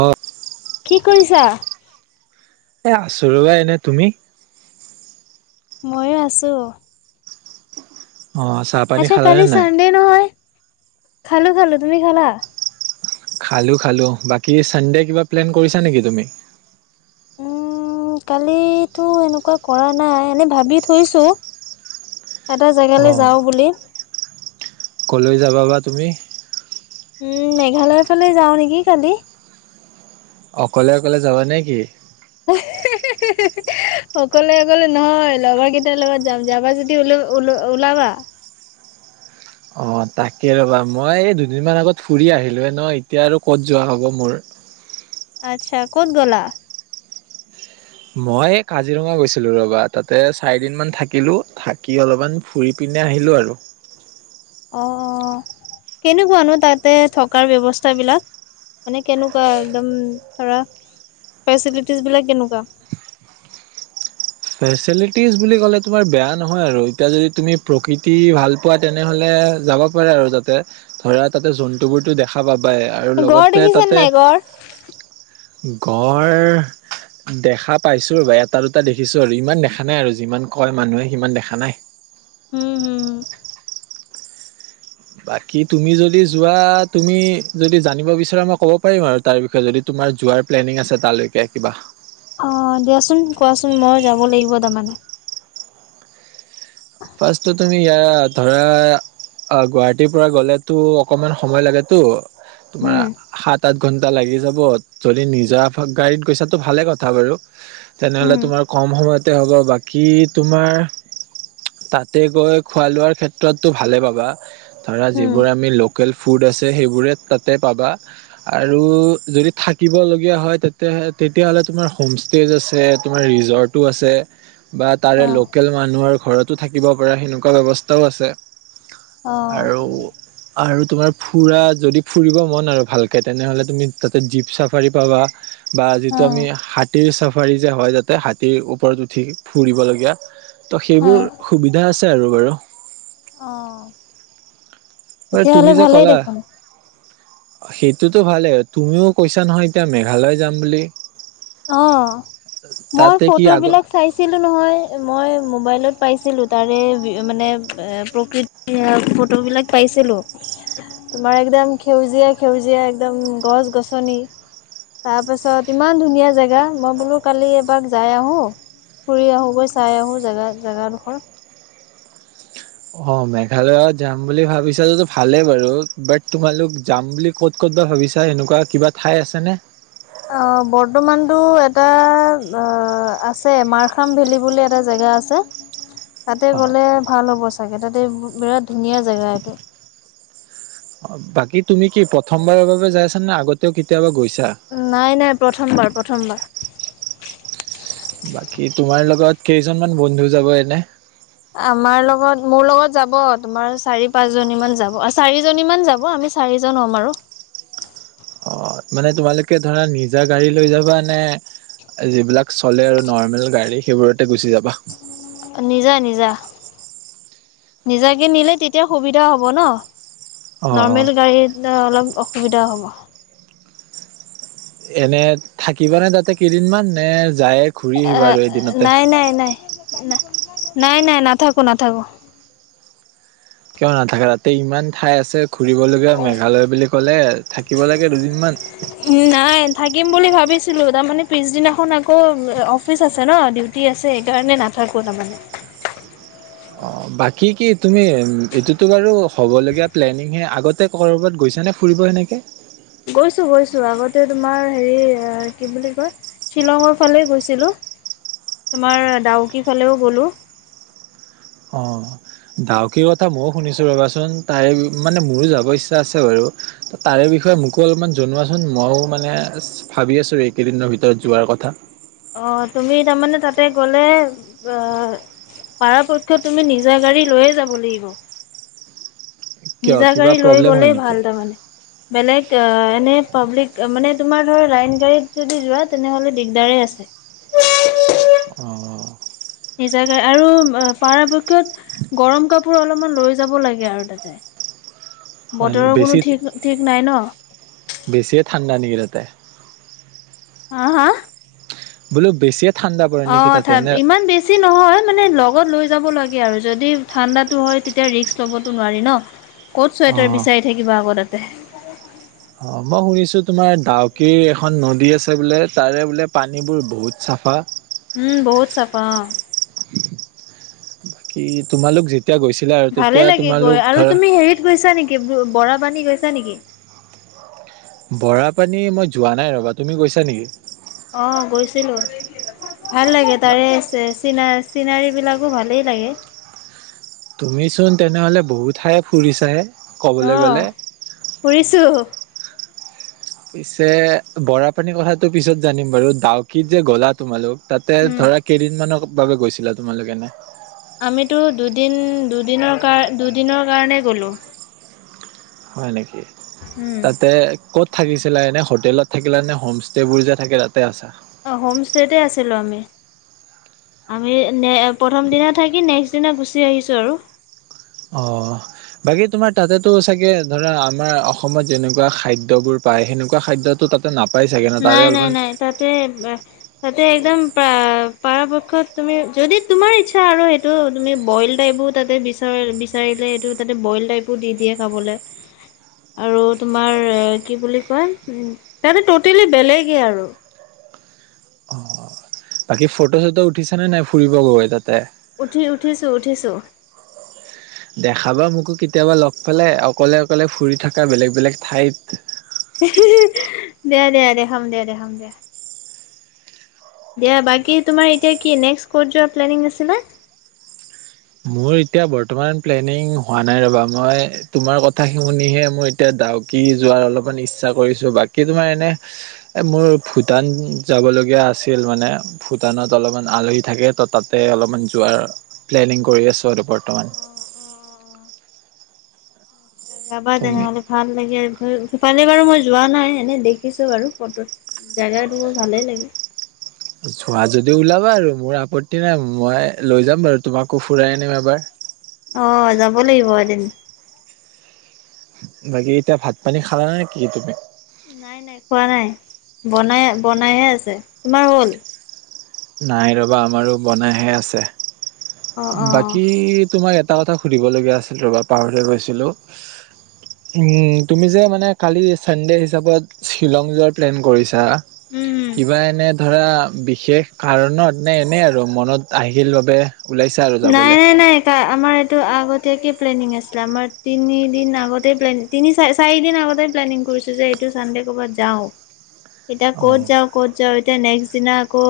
অ'হ। কি কৰিছা। এ আছো ৰ'বা এনে তুমি? ময়ো আছোঁ অ চাহ পানী আচ্ছা কালি খালানে নাই ছানডে নহয়। খালোঁ খালোঁ তুমি খালা? খালোঁ খালোঁ বাকী ছানডে' কিবা প্লেন কৰিছা নেকি তুমি? উম কালি তো এনেকুৱা কৰা নাই এনে ভাবি থৈছো এটা অ জেগালৈ যাওঁ বুলি কলৈ যাবা বা তুমি উম মেঘালয়ৰ ফালে যাওঁ নেকি কালি অকলে অকলে যাবা নে কি হে হেহু হেহু সকলোৱে কলে নহয় লগৰ কেইটাৰ লগত যাম যাবা যদি ওল ওলাবা অঁ তাকে ৰ'বা মই এই দুদিনমান আগত ফুৰি আহিলোঁহে ন এতিয়া আৰু ক'ত যোৱা হ'ব মোৰ আচ্ছা ক'ত গলা মই কাজিৰঙা গৈছিলোঁ ৰ'বা তাতে চাৰিদিনমান থাকিলোঁ থাকি অলপমান ফুৰি পিনে আহিলোঁ আৰু অ অ কেনেকুৱানো তাতে থকাৰ ব্যৱস্থাবিলাক মানে কেনেকুৱা একদম ধৰা ফেচিটিজ বিলাক কেনেকুৱা ফেচিটিজ বুলি ক'লে তোমাৰ বেয়া নহয় আৰু ফেচেলিটিজ এতিয়া যদি তুমি প্ৰকৃতি ভাল পোৱা তেনেহলে যাব পাৰা আৰু তাতে ধৰা তাতে জন্তুবোৰতো দেখা পোৱা পাই আৰু গড় লগতে দেখিছা তাতে নাই গড়? গড় দেখা পাইছো ৰবা এটা দুটা দেখিছো দেখিছোঁ আৰু ইমান দেখা নাই আৰু যিমান কয় মানুহে সিমান দেখা নাই উম হোহু বাকী তুমি যদি যোৱা তুমি যদি জানিব বিচৰা মই ক'ব পাৰিম আৰু তাৰ বিষয়ে যদি তোমাৰ যোৱাৰ প্লেনিং আছে তাৰলৈকে কিবা অ দেচোন কোৱাচোন মই যাব লাগিব তাৰমানে ফাৰ্ষ্টটো তুমি ইয়াৰ ধৰা গুৱাহাটীৰ পৰা গ'লেতো অকনমান সময় লাগেতো তোমাৰ উম সাত আঠ ঘণ্টা কিবা লাগি যাব যদি নিজা গাড়ীত গৈছা তো ভালে কথা বাৰু উম তেনেহলে তোমাৰ কম সময়তে হ'ব বাকী তোমাৰ তাতে গৈ খোৱা লোৱাৰ ক্ষেত্ৰতটো ভালে পাবা ধৰা উম যিবোৰ আমি লোক লোকেল ফুড আছে সেইবোৰে তাতে পাবা আৰু যদি থাকিবলগীয়া হয় তে তেতিয়াহ'লে তোমাৰ হোম ষ্টেজ আছে তোমাৰ ৰিজৰ্টো আছে বা তাৰে অ লোকেল মানুহৰ ঘৰত তো থাকিব পৰা সেনেকোৱা ব্যৱস্থাও আছে অ আৰু আৰু তোমাৰ ফুৰা যদি ফুৰিব মন আৰু ভালকে তেনেহ'লে তুমি তাতে জীপ চাফাৰী পাবা বা অ যিটো আমি হা হাতীৰ চাফাৰী যে হয় যাতে হাতীৰ ওপৰত উঠি ফুৰিবলগীয়া তো অ সেইবোৰ সুবিধা আছে আৰু বাৰু অঁহ বাৰু তুমি তেতিয়াহ'লে যে ভালেই ক'লা দেখোন সেইটোতো ভালেই তুমিও কৈছা নহয় এতিয়া মেঘালয় যাম বুলি অ মই তাতে কি ফটো আগ বিলাক চাইছিলো নহয় মই মোবাইলত পাইছিলো তাৰে মানে প্ৰকৃতি ফটো বিলাক পাইছিলো তোমাৰ একদম সেউজীয়া সেউজীয়া একদম গছ গছনি তাৰ পাছত ইমান ধুনীয়া জেগা মই বোলো কালি এবাৰ যাই আহো ফুৰি আহো গৈ চাই আহো জেগা জেগাডোখৰ অ মেঘালয়ত যাম বুলি ভাবিছা যদি ভালেই বাৰু বাট তোমালোক যাম বুলি ক'ত ক'ত বা ভাবিছা এনেকুৱা কিবা ঠাই আছেনে অ বৰ্তমানতটো এটা আছে মাৰখাম ভেলী বুলি এটা জেগা‌ আছে তাতে অ গ'লে ভাল অৱস্থা তাগে তাতে বিৰাট ধুনীয়া জেগা এইটো অ বাকী তুমি কি প্ৰথমবাৰৰ বাবে যাই আছা নে আগতেও কেতিয়াবা গৈছা? নাই নাই প্ৰথমবাৰ প্ৰথমবাৰ বাকী তোমাৰ লগত কেইজনমান বন্ধু যাব এনে! আমাৰ লগত মোৰ লগত যাব তোমাৰ চাৰি পাঁচজনী মান যাব আৰু চাৰিজনী মান যাব আমি চাৰিজন হ'ম আৰু অ মানে তোমালোকে ধৰা নিজা গাড়ী লৈ যাবা নে যিবিলাক চলে আৰু নৰ্মেল গাড়ী সেইবোৰতে গুচি যাবা? নিজা নিজা, নিজাকে নিলে তেতিয়া সুবিধা হ'ব ন। অ অ নৰ্মেল গাড়ী অলপ অসুবিধা হ'ব। এনে থাকিবা নে তাতে কেইদিনমান নে যায়ে ঘূৰি আহিবা আৰু [unintelligible] এদিনতে নাই নাই নাই না নাই নাই নাথাকো নাথাকো। কিয় নাথাকে, ৰাতি ইমান ঠাই আছে। ঘুৰিবলগীয়া মেঘালয় বুলি ক'লে থাকিব লাগে দুদিনমান। ছিলো তাৰ মানে পিছদিনাখন আকৌ অফিচ আছে ন ডিউটি আছে, সেইকাৰণে নাথাকো তাৰমানে অ' বাকী কি তুমি এইটোতো বাৰু হ'বলগীয়া প্লেনিংহে আগতে ক'ৰবাত গৈছা নে ফুৰিব এনেকে? গৈছো গৈছোঁ আগতে তোমাৰ হেৰি কি বুলি কয়, শ্বিলঙৰ ফালে গৈছিলোঁ, তোমাৰ ডাউকি ফালেও গ'লো অৱ ডাউকীৰ কথা ময়ো শুনিছোঁ ৰবাচোন তাৰে মানে মোৰো যাব ইচ্ছা আছে বাৰু তাৰে বিষয়ে মোকো অলপমান জনোৱাচোন ময়ো মানে ভাবি আছোঁ এইকেইদিনৰ ভিতৰত যোৱাৰ কথা। অ তুমি তাৰমানে তাতে গলে অহ পৰাৰপক্ষত তুমি নিজা গাড়ী লৈয়ে যাব লাগিব। কিয় নিজা কিবা গাড়ী লৈ প্ৰব্লেম হয় গলেই নেকি ভাল তাৰমানে, বেলেগ এনে পাব্লিক মানে তোমাৰ ধৰা লাইন গাড়ীত যদি যোৱা তেনেহলে দিগদাৰে আছে। অৱ নিজাকে আৰু পৰাপক্ষত গৰম কাপোৰ অলপমান লৈ যাব লাগে আৰু তাতে। হয় বতৰৰ নেকি কোনো বেছি ঠিক ঠিক নাই ন। তে হা হা। বোলো বেছিয়েত অ ইমান বেছি নহয় মানে লগত লৈ যাব লাগে। আৰু যদি ঠাণ্ডাতো হয়, তেতিয়া ৰিস্ক ল'বতো নোৱাৰি ন। ক'ত চুৱেটাৰ অ' বিচাৰি থাকিবা আকৌ তাতে। [unintelligible] অৱ মই শুনিছো তোমাৰ ডাউকীৰ এখন নদী আছে বোলে তাৰে বোলে পানীবোৰ বহুত চাফা? উম বহুত চাফা। বাকি তোমালোক যেত ভালে লাগে গৈ আৰু তুমি হেৰিত গৈছা নেকি বৰাপানী গৈছা ছা নেকি? বৰা পানী মই যোৱা নাই ৰবা তুমি গৈছা নেকি? অ গৈছিলো। ভাল লাগে তাৰে এছেচ। চিনা চিনাৰীবিলাকো ভালেই লাগে তুমি চোন তেনেহলে বহুত ঠায়ে ফুৰিছাহে ক'বলৈ গ'লে আহ ফুৰিছো পিছে বৰা পানীৰ কথাাতটো পিছত জানিম বাৰু ডাউকীত যে গলা তোমালোক তাতে উম। ধৰা কেইদিনমানৰ বাবে গৈছিলা তোমালোকে এনে আমিতো দুদিন দুদিনৰ কাৰ দুদিনৰ কাৰণেই গ'লো হয় নেকি উম। তাতে ক'ত থাকিছিলা এনে হোটেলত থাকিলে নে হোম ষ্টেবোৰ যে থাকে তাতে আছা অ হোম ষ্টেতে আছিলো আমি আমি নে প্ৰথম দিনা থাকি নেক্স পাছদিনা গুচি আহিছো আৰু অ বাকী তোমাৰ তাতেতো চাগে ধৰা আমাৰ অসমত যেনেকুৱা খাদ্যবোৰ পায় সেনেকুৱা খাদ্যতো তাতে নাপ নাই নাই নাই তাতে তাতে একদম পৰাপক্ষত তুমি যদি তোমাৰ ইচ্ছা আৰু সেইটো তুমি বইল টাইপো তাতে বিচাৰা বিচাৰিলে সেইটো তাতে বইল টাইপো দি দিয়ে খাবলে আৰু তোমাৰ কি বুলি কয় তাতে ট টেলি বেলেগেই আৰু বাকী ফটো চটো উঠিছা নে নাই ফুৰিব গৈ তাতে। উঠি উঠিছোঁ উঠিছোঁ দেখাবা মোকো কেতিয়াবা লগ পালে অকলে অকলে ফুৰি থকা বেলেগ বেলেগ ঠাইত দে দে দেখাম দে দেখাম দে দিয়া বাকী তোমাৰ এতিয়া কি নেক্স কত যোৱাৰ প্লেনিং আছিলে মোৰ এতিয়া বৰ্তমান প্লেনিং হোৱা নাই ৰ'বা মই তোমাৰ কথা শুনিহে মোৰ এতিয়া ডাউকি যোৱাৰ অলপমান ইচ্ছা কৰিছোঁ বাকী তোমাৰ এনে মোৰ ভূটান যাবলগীয়া আছিল মানে ভূটানত অলপমান আলহী থাকে ত তাতে অলপমান যোৱাৰ প্লেনিং কৰি আছোঁ আৰু বৰ্তমান যাবা তুমি তেনেহলে ভাল লাগে ধ ফালে বাৰু মই যোৱা নাই এনে দেখিছো বাৰু ফটোত জেগাটো ভালেই লাগে। যোৱা যদি ওলাবা আৰু মোৰ আপত্তি নাই মই লৈ যাম বাৰু তোমাকো ফুৰাই আনিম এবাৰ আহ যাব লাগিব এদিন বাকী এতিয়া ভাত পানী খালা নে কি তুমি নাই নাই খোৱা নাই বনাই বনাইহে আছে তোমাৰ হ'ল নাই ৰ'বা আমাৰো বনাইহে আছে অ' অ' বাকী তোমাৰ ই এটা কথা সুধিবলগীয়া আছিল ৰ'বা পাহৰি গৈছিলো তুমি যে মানে কালি ছানডে হিচাপত শ্বিলং যোৱাৰ প্লেন কৰিছা। উম। কিবা এনে ধৰা বিশেষ কাৰণত নে এনেই আৰু মনত আহিল বাবে ওলাইছা আৰু নাই যাবলে নাই নাই আমাৰ এইটো আগত এতিয়াকে প্লেনিং আছিলে আমাৰ তিনিদিন আগতে তিনি চাৰি চাৰিদিন আগতেই প্লেনিং কৰিছো যে এইটো চানডে কৰবাত যাও এতিয়া ক'ত অ', যাওঁ ক'ত এতিয়া নেক্স দিনা আকৌ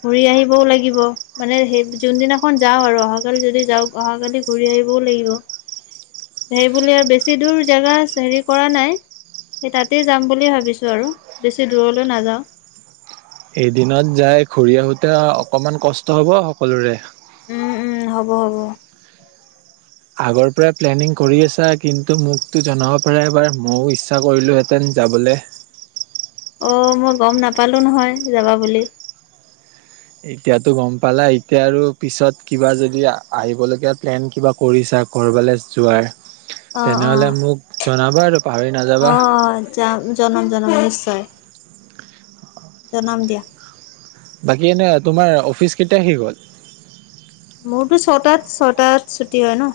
ঘূৰি আহিবও লাগিব মানে সেই যোনদিনা খন যাওঁ আৰু অহাকালি যদি যাওঁ অহাকালি ঘূৰি আহিবও লাগিব সেইবুলে আৰু বেছি দূৰ জেগা হেৰি কৰা নাই সেই তাতেই যাম বুলি ভাবিছো আৰু বেছি দূৰলৈ নাযাওঁ এদিনত যাই ঘূৰি আহোতে অকমান কষ্ট হব সকলোৰে উম উম হ'ব হ'ব আগৰ পৰাই প্লেনিং কৰি আছা কিন্তু মোকতো জনাব পাৰে এবাৰ ময়ো ইচ্ছা কৰিলোহেঁতেন যাবলৈ আহ মই গম নাপালো নহয় যাবা বুলি এতিয়াতো গম পালা এতিয়া আৰু পিছত কিবা যদি আহিবলগীয়া প্লেন কিবা কৰিছা ক'ৰবালৈ যোৱাৰ আহ তেনেহ'লে আহ মোক জনাবা আৰু পাহৰি নাযাবা আহ আহ যাম জনাম জনাম নিশ্চয় জনাম দিয়া বাকী এনেই তোমাৰ অফিচ কেতিয়া শেষ হল মোৰতো ছটাত ছটাত ছুটী হয় ন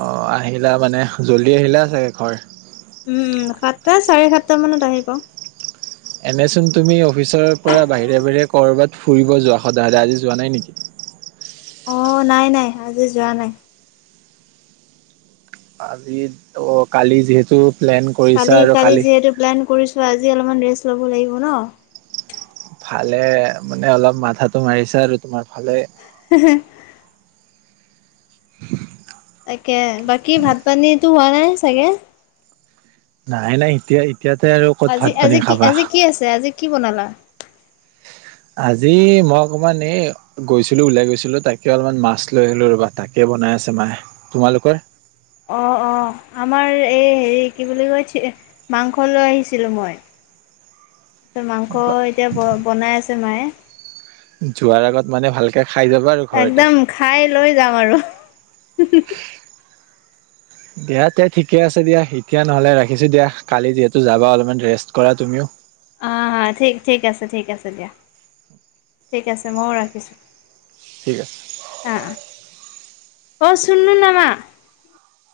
অ আহিলা মানে জল্দি আহিলে চাগে ঘৰ উম উম সাতটা চাৰি সাতটা মানত আহি পাও এনেচোন তুমি অফিচৰ পৰা বাহিৰে বাহিৰে ক'ৰবাত ফুৰিব যোৱা সদায় সদায় আজি যোৱা নাই নেকি আহ নাই নাই আজি যোৱা নাই আজি অ কালি যিহেতু প্লেন কৰিছা কালি আৰু কালি যিহেতু প্লেন কৰিছো আজি অলপমান ৰে কৰিব লাগিব ন ভালে মানে অলপ মাথাতো মাৰিছে আৰু তোমাৰ ভালে [inaudible] তাকে বাকী ভাত পানী তো হোৱা নাই চাগে নাই নাই এতিয়া এতিয়াতে আৰু ক'ত আজি ভাত পানী আজি কি খাবা। আজি কি আছে আজি কি বনালা আজি মই অকমান এই গৈছিলো ওলাই গৈছিলো তাকে অলপমান মাছ লৈ আহলো ৰ'বা তাকে বনাই আছে মায়ে তোমালোকৰ অ অ আমাৰ এই হেৰি কি বুলি কয় মাংস লৈ আহিছিলোঁ মই তাৰপিছত মাংস এতিয়া ব বনাই আছে মায়ে যোৱাৰ আগত মানে ভালকে খাই যাবা আৰু ঘৰতে। একদম খাই লৈ যাম আৰু দিয়া তে ঠিকে আছে দিয়া এতিয়া নহলে ৰাখিছো দিয়া কালি যিহেতু যাবা অলপমান ৰেষ্ট কৰা তুমিও হ হা ঠিক ঠিক আছে ঠিক আছে দিয়া ঠিক আছে ময়ো ৰাখিছোঁ ঠিক আছে অ' অ' অ শন্ন ন ম [inaudible]